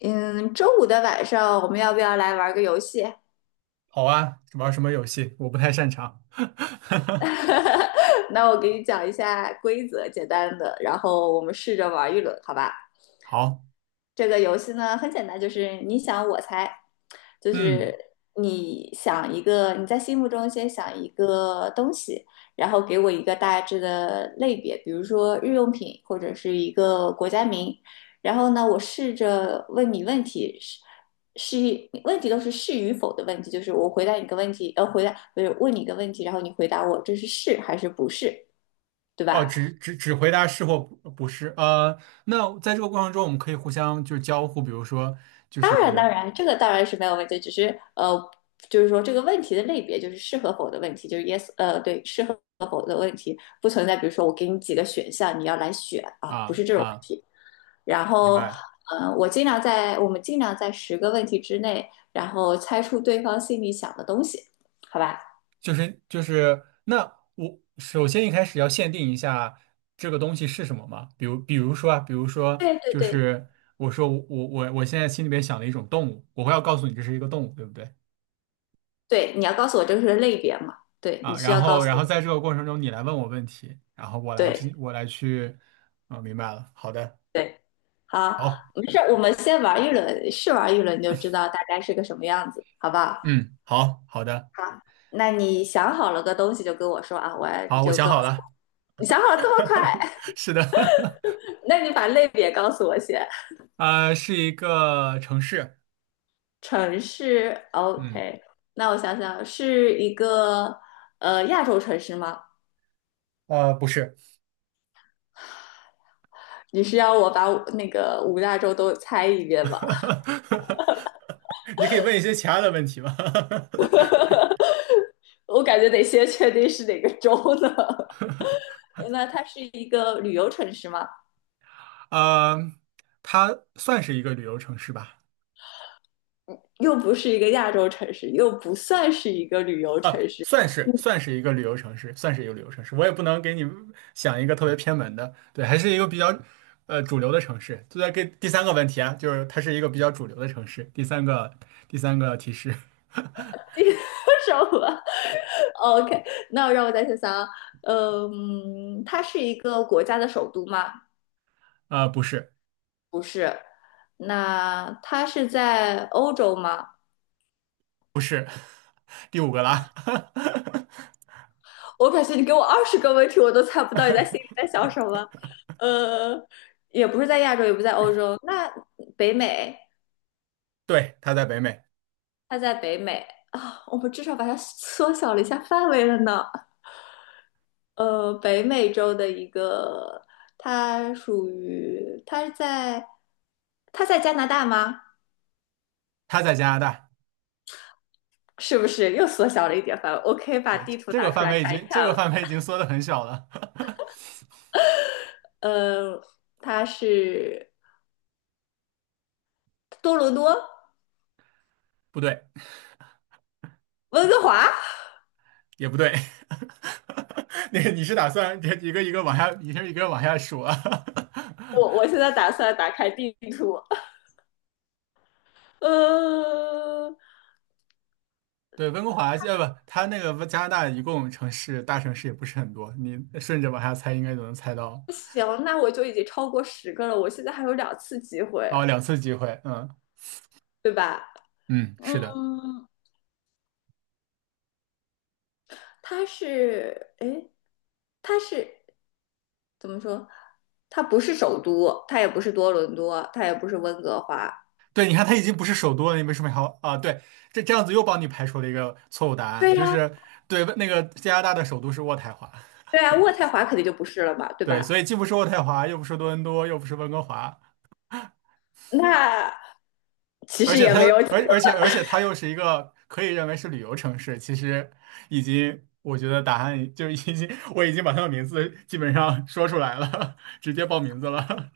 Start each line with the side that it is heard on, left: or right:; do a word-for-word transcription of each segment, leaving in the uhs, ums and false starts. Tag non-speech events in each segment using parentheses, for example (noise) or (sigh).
left: 嗯，周五的晚上我们要不要来玩个游戏？
right: 好啊，玩什么游戏？我不太擅长。(laughs)
left: (laughs) 那我给你讲一下规则，简单的，然后我们试着玩一轮，好吧？
right: 好。
left: 这个游戏呢很简单，就是你想我猜，就
right: 嗯。
left: 是你想一个，你在心目中先想一个东西，然后给我一个大致的类别，比如说日用品或者是一个国家名，然后呢，我试着问你问题，是是问题都是是与否的问题，就是我回答你个问题，呃，回答不是问你一个问题，然后你回答我这是是还是不是，对
right: 哦，
left: 吧？
right: 只只只回答是或不不是。呃，那在这个过程中，我们可以互相就是交互，比如说就
left: 当然，当
right: 是。
left: 然，这个当然是没有问题，只是呃，就是说这个问题的类别就是适合否的问题，就是 yes，呃，对，适合不存在。比如说我给你几个选项，你要来选啊，不
right: 啊
left: 是这种问
right: 啊，
left: 题。然
right: 明
left: 后，
right: 白。
left: 呃，我尽量在我们尽量在十个问题之内，然后猜出对方心里想的东西，好吧？
right: 就是就是那我首先一开始要限定一下这个东西是什么嘛？比如比如说啊，比如说
left: 对对
right: 就
left: 对
right: 是，我说我我我我现在心里边想了一种动物，我会要告诉你这是一个动物，对不对？
left: 对，你要告诉我这个是类别嘛？对，你
right: 啊，
left: 需
right: 然
left: 要告
right: 后
left: 诉
right: 然后在
left: 我。
right: 这个过程中你来问我问题，然后我来进
left: 对
right: 我来去。嗯，明白了，好的。
left: 对，好，
right: 好。
left: 没事儿，我们先玩一轮，试玩一轮就知道大概是个什么样子，好不好？
right: 嗯，好好的。
left: 好，那你想好了个东西就跟我说啊，我你
right: 好，我
left: 就
right: 想
left: 告
right: 好
left: 诉我
right: 了。
left: 你想好了这么快？
right: (laughs) 是的。(laughs)
left: (laughs) 那你把类别告诉我先。
right: 啊，是一个城市。
left: 城市
right: 嗯。
left: ，OK。那我想想，是一个呃亚洲城市吗？
right: 呃，不是。
left: 你是要我把那个五大洲都猜一遍吗？
right: (laughs) 你可以问一些其他的问题吗？
left: 我感觉得先确定是哪个州呢。(laughs) 那它是一个旅游城市吗？
right: (laughs) 呃，它算是一个旅游城市吧。
left: 又不是一个亚洲城市，又不算是一个旅游城
right: 啊，
left: 市。
right: 算是算是一个旅游城市，算是一个旅游城市。我也不能给你想一个特别偏门的，对，还是一个比较呃主流的城市。就在给第三个问题啊，就是它是一个比较主流的城市。第三个第三个提示。
left: (laughs) 第什么 (laughs)？OK，那让我再想想啊，嗯，它是一个国家的首都吗？
right: (laughs) 啊、不是
left: 不是。那它是在欧洲吗？
right: 不是。(laughs) 第五个啦。
left: 我感觉你给我二十个问题，我都猜不到你在心里在想什
right: (laughs)
left: 么。呃，也不是在亚洲，也不在欧洲，那北美，
right: 对，它在北美。
left: 它在北美啊，我们至少把它缩小了一下范围了呢。呃，北美洲的一个，它属于它在它在加拿大吗？
right: 它在加拿大。
left: (laughs) 是不是又缩小了一点范围我可以把
right: 对，
left: 地图
right: 这
left: 拿
right: 个
left: 出
right: 范
left: 来
right: 围已
left: 看一
right: 经这
left: 看。
right: 个范围已经缩的很小了。
left: 呃，它是多伦多、
right: (laughs) 不对。
left: 温哥华。
right: 也不对。(laughs) 那个你是打算一个一个往下，一个一个往下数啊？
left: 我我现
right: (laughs)
left: 在打算打开地图。呃，
right: 对，温哥华。呃，不，它那个加拿大一共城市大城市也不是很多，你顺着往下猜应该就能猜到。
left: 行，那我就已经超过十个了。我现在还有两次机会，
right: 哦，两次机会。嗯
left: 对吧？
right: 嗯，
left: 嗯，
right: 是的。
left: 它是，诶，它是。怎么说？它不是首都，它也不是多伦多，它也不是温哥华。
right: 对，你看它已经不是首都了，你为什么还要啊？对，这这样子又帮你排除了一个错误答案，
left: 对
right: 就
left: 呀、啊
right: 是对，那个加拿大的首都是渥太华。
left: 对呀、啊渥太华肯定就不是了嘛，对
right: 对，所
left: 吧？
right: 以既不是渥太华，又不是多伦多，又不是温哥华，
left: 那其
right: 而
left: 实
right: 且
left: 也
right: 它，
left: 没有几个，
right: 而而且而且它又是一个可以认为是旅游城市。其实已经，我觉得答案就已经，我已经把它的名字基本上说出来了。(laughs) 直接报名字了。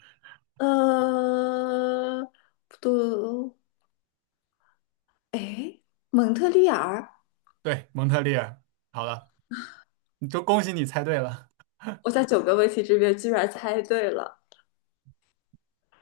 left: 呃，不对哦，哎，蒙特利尔，
right: (laughs) 对，蒙特利尔。好了，你就恭喜你猜对了。
left: 我在九个问题这边居然猜对了，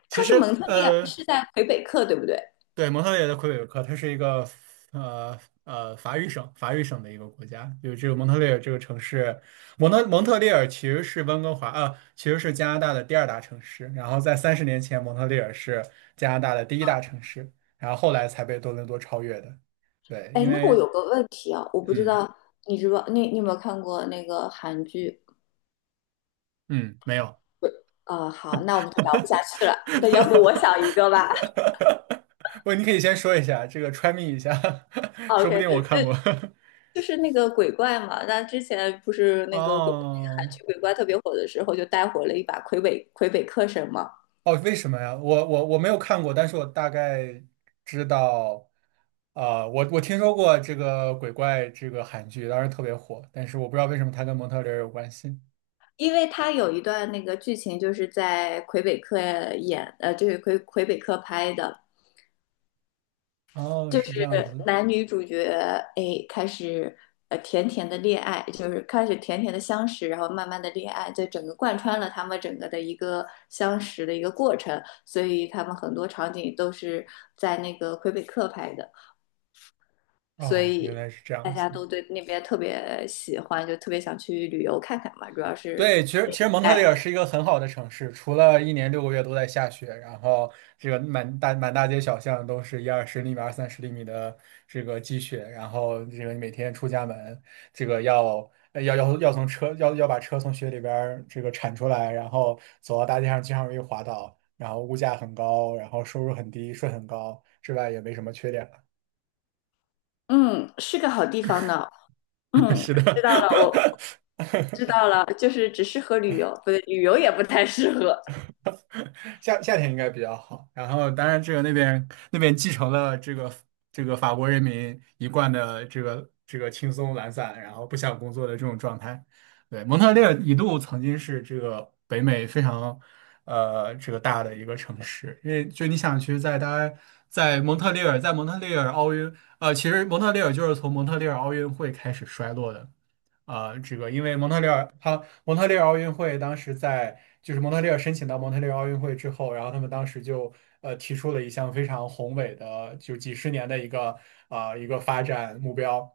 right: 其
left: 它是
right: 实，
left: 蒙特利尔，
right: 呃，
left: 是在魁北克，对不对？
right: 对，蒙特利尔的魁北克，它是一个呃呃法语省法语省的一个国家，有这个蒙特利尔这个城市。蒙特蒙特利尔其实是温哥华啊，其实是加拿大的第二大城市。然后在三十年前，蒙特利尔是加拿大的第一大城市，然后后来才被多伦多超越的。对，
left: 哎，
right: 因
left: 那我
right: 为，
left: 有个问题啊，我不知
right: 嗯
left: 道你知不，你你有没有看过那个韩剧？
right: 嗯，没有。
left: 不，啊、好，那我们就聊不下去了。那要不
right: (laughs)
left: 我想一个吧。
right: 不，你可以先说一下这个 try me 一下。(laughs)
left: 啊
right: 说不定我
left: OK，
right: 看过。(laughs)
left: 就是那个鬼怪嘛，那之前不是那个鬼，那个韩
right: 哦。
left: 剧鬼怪特别火的时候，就带火了一把魁北魁北克神嘛，
right: 哦，为什么呀？我我我没有看过，但是我大概知道。啊、我我听说过这个鬼怪这个韩剧，当时特别火，但是我不知道为什么它跟蒙特利尔有关系。
left: 因为他有一段那个剧情就是在魁北克演，呃，就是魁魁北克拍的，
right: 哦，
left: 就
right: 是这
left: 是
right: 样子。
left: 男女主角哎开始呃甜甜的恋爱，就是开始甜甜的相识，然后慢慢的恋爱，这整个贯穿了他们整个的一个相识的一个过程，所以他们很多场景都是在那个魁北克拍的。所
right: 哦，原来
left: 以
right: 是这
left: 大
right: 样子。
left: 家都对那边特别喜欢，就特别想去旅游看看嘛。主要是，
right: 对，其实其实蒙特
left: 哎，
right: 利尔是一个很好的城市，除了一年六个月都在下雪，然后这个满大满大街小巷都是一二十厘米、二三十厘米的这个积雪。然后这个你每天出家门，这个要呃要要要从车要要把车从雪里边儿这个铲出来，然后走到大街上经常容易滑倒，然后物价很高，然后收入很低，税很高，之外也没什么缺点了。
left: 嗯，是个好地方呢。
right: (laughs)
left: 嗯，
right: 是
left: 知
right: 的。
left: 道了，我知
right: (laughs)
left: 道了，就是只适合旅游，不对，旅游也不太适合。
right: 夏夏天应该比较好。然后，当然这个那边那边继承了这个这个法国人民一贯的这个这个轻松懒散，然后不想工作的这种状态。对，蒙特利尔一度曾经是这个北美非常呃这个大的一个城市，因为就你想去在大家在蒙特利尔，在蒙特利尔奥运，呃，其实蒙特利尔就是从蒙特利尔奥运会开始衰落的。啊，这个因为蒙特利尔，他蒙特利尔奥运会当时在，就是蒙特利尔申请到蒙特利尔奥运会之后，然后他们当时就呃提出了一项非常宏伟的，就几十年的一个啊一个发展目标，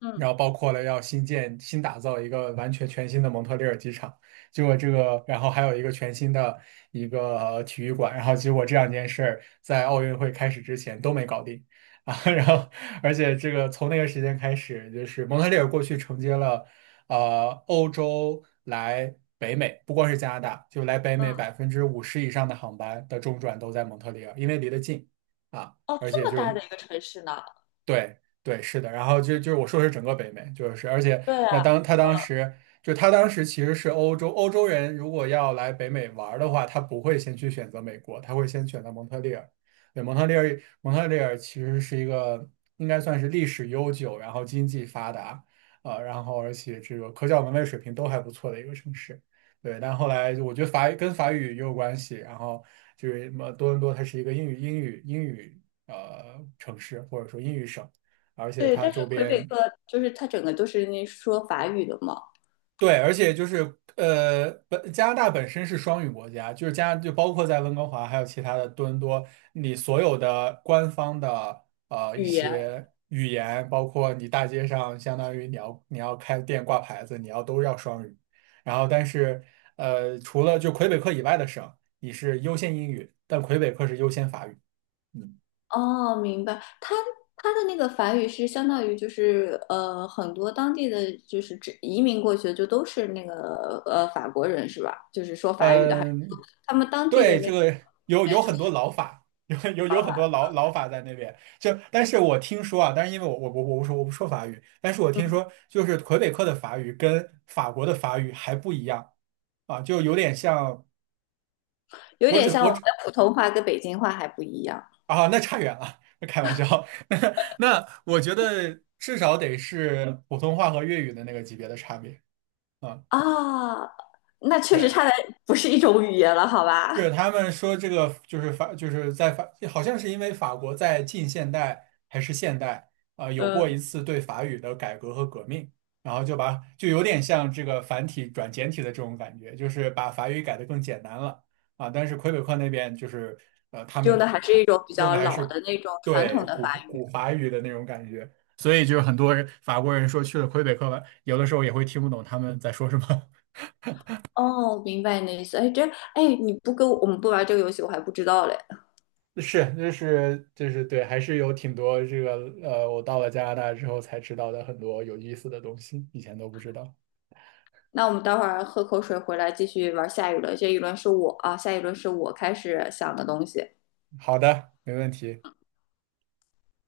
left: 嗯
right: 然后包括了要新建、新打造一个完全全新的蒙特利尔机场。结果这个，然后还有一个全新的一个呃体育馆，然后结果这两件事儿在奥运会开始之前都没搞定。啊，(laughs) 然后而且这个从那个时间开始，就是蒙特利尔过去承接了，呃，欧洲来北美，不光是加拿大，就来北美
left: 嗯，
right: 百分之五十以上的航班的中转都在蒙特利尔，因为离得近啊，
left: 哦，
right: 而
left: 这
right: 且
left: 么
right: 就
left: 大
right: 是。
left: 的一个城市呢？
right: 对对，是的。然后就就是我说的是整个北美，就是。而且
left: 对啊，
right: 那当他当
left: 呃，
right: 时就他当时其实是欧洲欧洲人，如果要来北美玩儿的话，他不会先去选择美国，他会先选择蒙特利尔。对，蒙特利尔，蒙特利尔其实是一个应该算是历史悠久，然后经济发达，啊，然后而且这个科教文卫水平都还不错的一个城市。对，但后来我觉得法语跟法语也有关系。然后就是什么多伦多它是一个英语英语英语。呃城市或者说英语省，而且
left: 对，
right: 它
left: 但
right: 周
left: 是魁北
right: 边。
left: 克就是它整个都是那说法语的嘛，
right: 对，而且就是呃本加拿大本身是双语国家，就是加就包括在温哥华还有其他的多伦多，你所有的官方的呃一
left: 语言，
right: 些语言，包括你大街上相当于你要你要开店挂牌子，你要都要双语。然后但是呃除了就魁北克以外的省，你是优先英语，但魁北克是优先法语。嗯。
left: 哦，明白。他他的那个法语是相当于就是呃，很多当地的就是指移民过去的就都是那个呃法国人是吧？就是说法语的，还
right: 嗯，
left: 他们当地的
right: 对，
left: 那
right: 这
left: 个语
right: 个有
left: 言
right: 有
left: 就
right: 很
left: 是
right: 多老法。(laughs) 有有
left: 老
right: 有很多
left: 法，
right: 老老法在那边。就但是我听说啊，但是因为我我我我不说我不说法语，但是我听
left: 嗯，
right: 说就是魁北克的法语跟法国的法语还不一样啊，就有点像。
left: 有
right: 我
left: 点
right: 只
left: 像我
right: 我
left: 们
right: 只
left: 的普通话跟北京话还不一样
right: 啊，那差远了。(laughs) 开玩笑。(laughs) 那那我觉得至少得是普通话和粤语的那个级别的差别啊，
left: 啊。那确实
right: 对。
left: 差的不是一种语言了，好
right: 是
left: 吧？
right: 他们说这个就是法，就是在法，好像是因为法国在近现代还是现代啊、呃有过
left: 嗯，
right: 一次对法语的改革和革命，然后就把就有点像这个繁体转简体的这种感觉，就是把法语改得更简单了啊。但是魁北克那边就是呃，他
left: 用的
right: 们
left: 还是
right: 还
left: 一种比
right: 用
left: 较
right: 的还
left: 老
right: 是
left: 的那种传
right: 对
left: 统的
right: 古
left: 法语。
right: 古法语的那种感觉，所以就是很多人法国人说去了魁北克，有的时候也会听不懂他们在说什么。
left: 哦，明白你的意思。哎，这哎，你不跟我我们不玩这个游戏，我还不知道嘞。
right: 是，就是就是对，还是有挺多这个呃，我到了加拿大之后才知道的很多有意思的东西，以前都不知道。
left: 那我们待会儿喝口水回来继续玩下一轮，这一轮是我啊，下一轮是我开始想的东西。
right: 好的，没问题。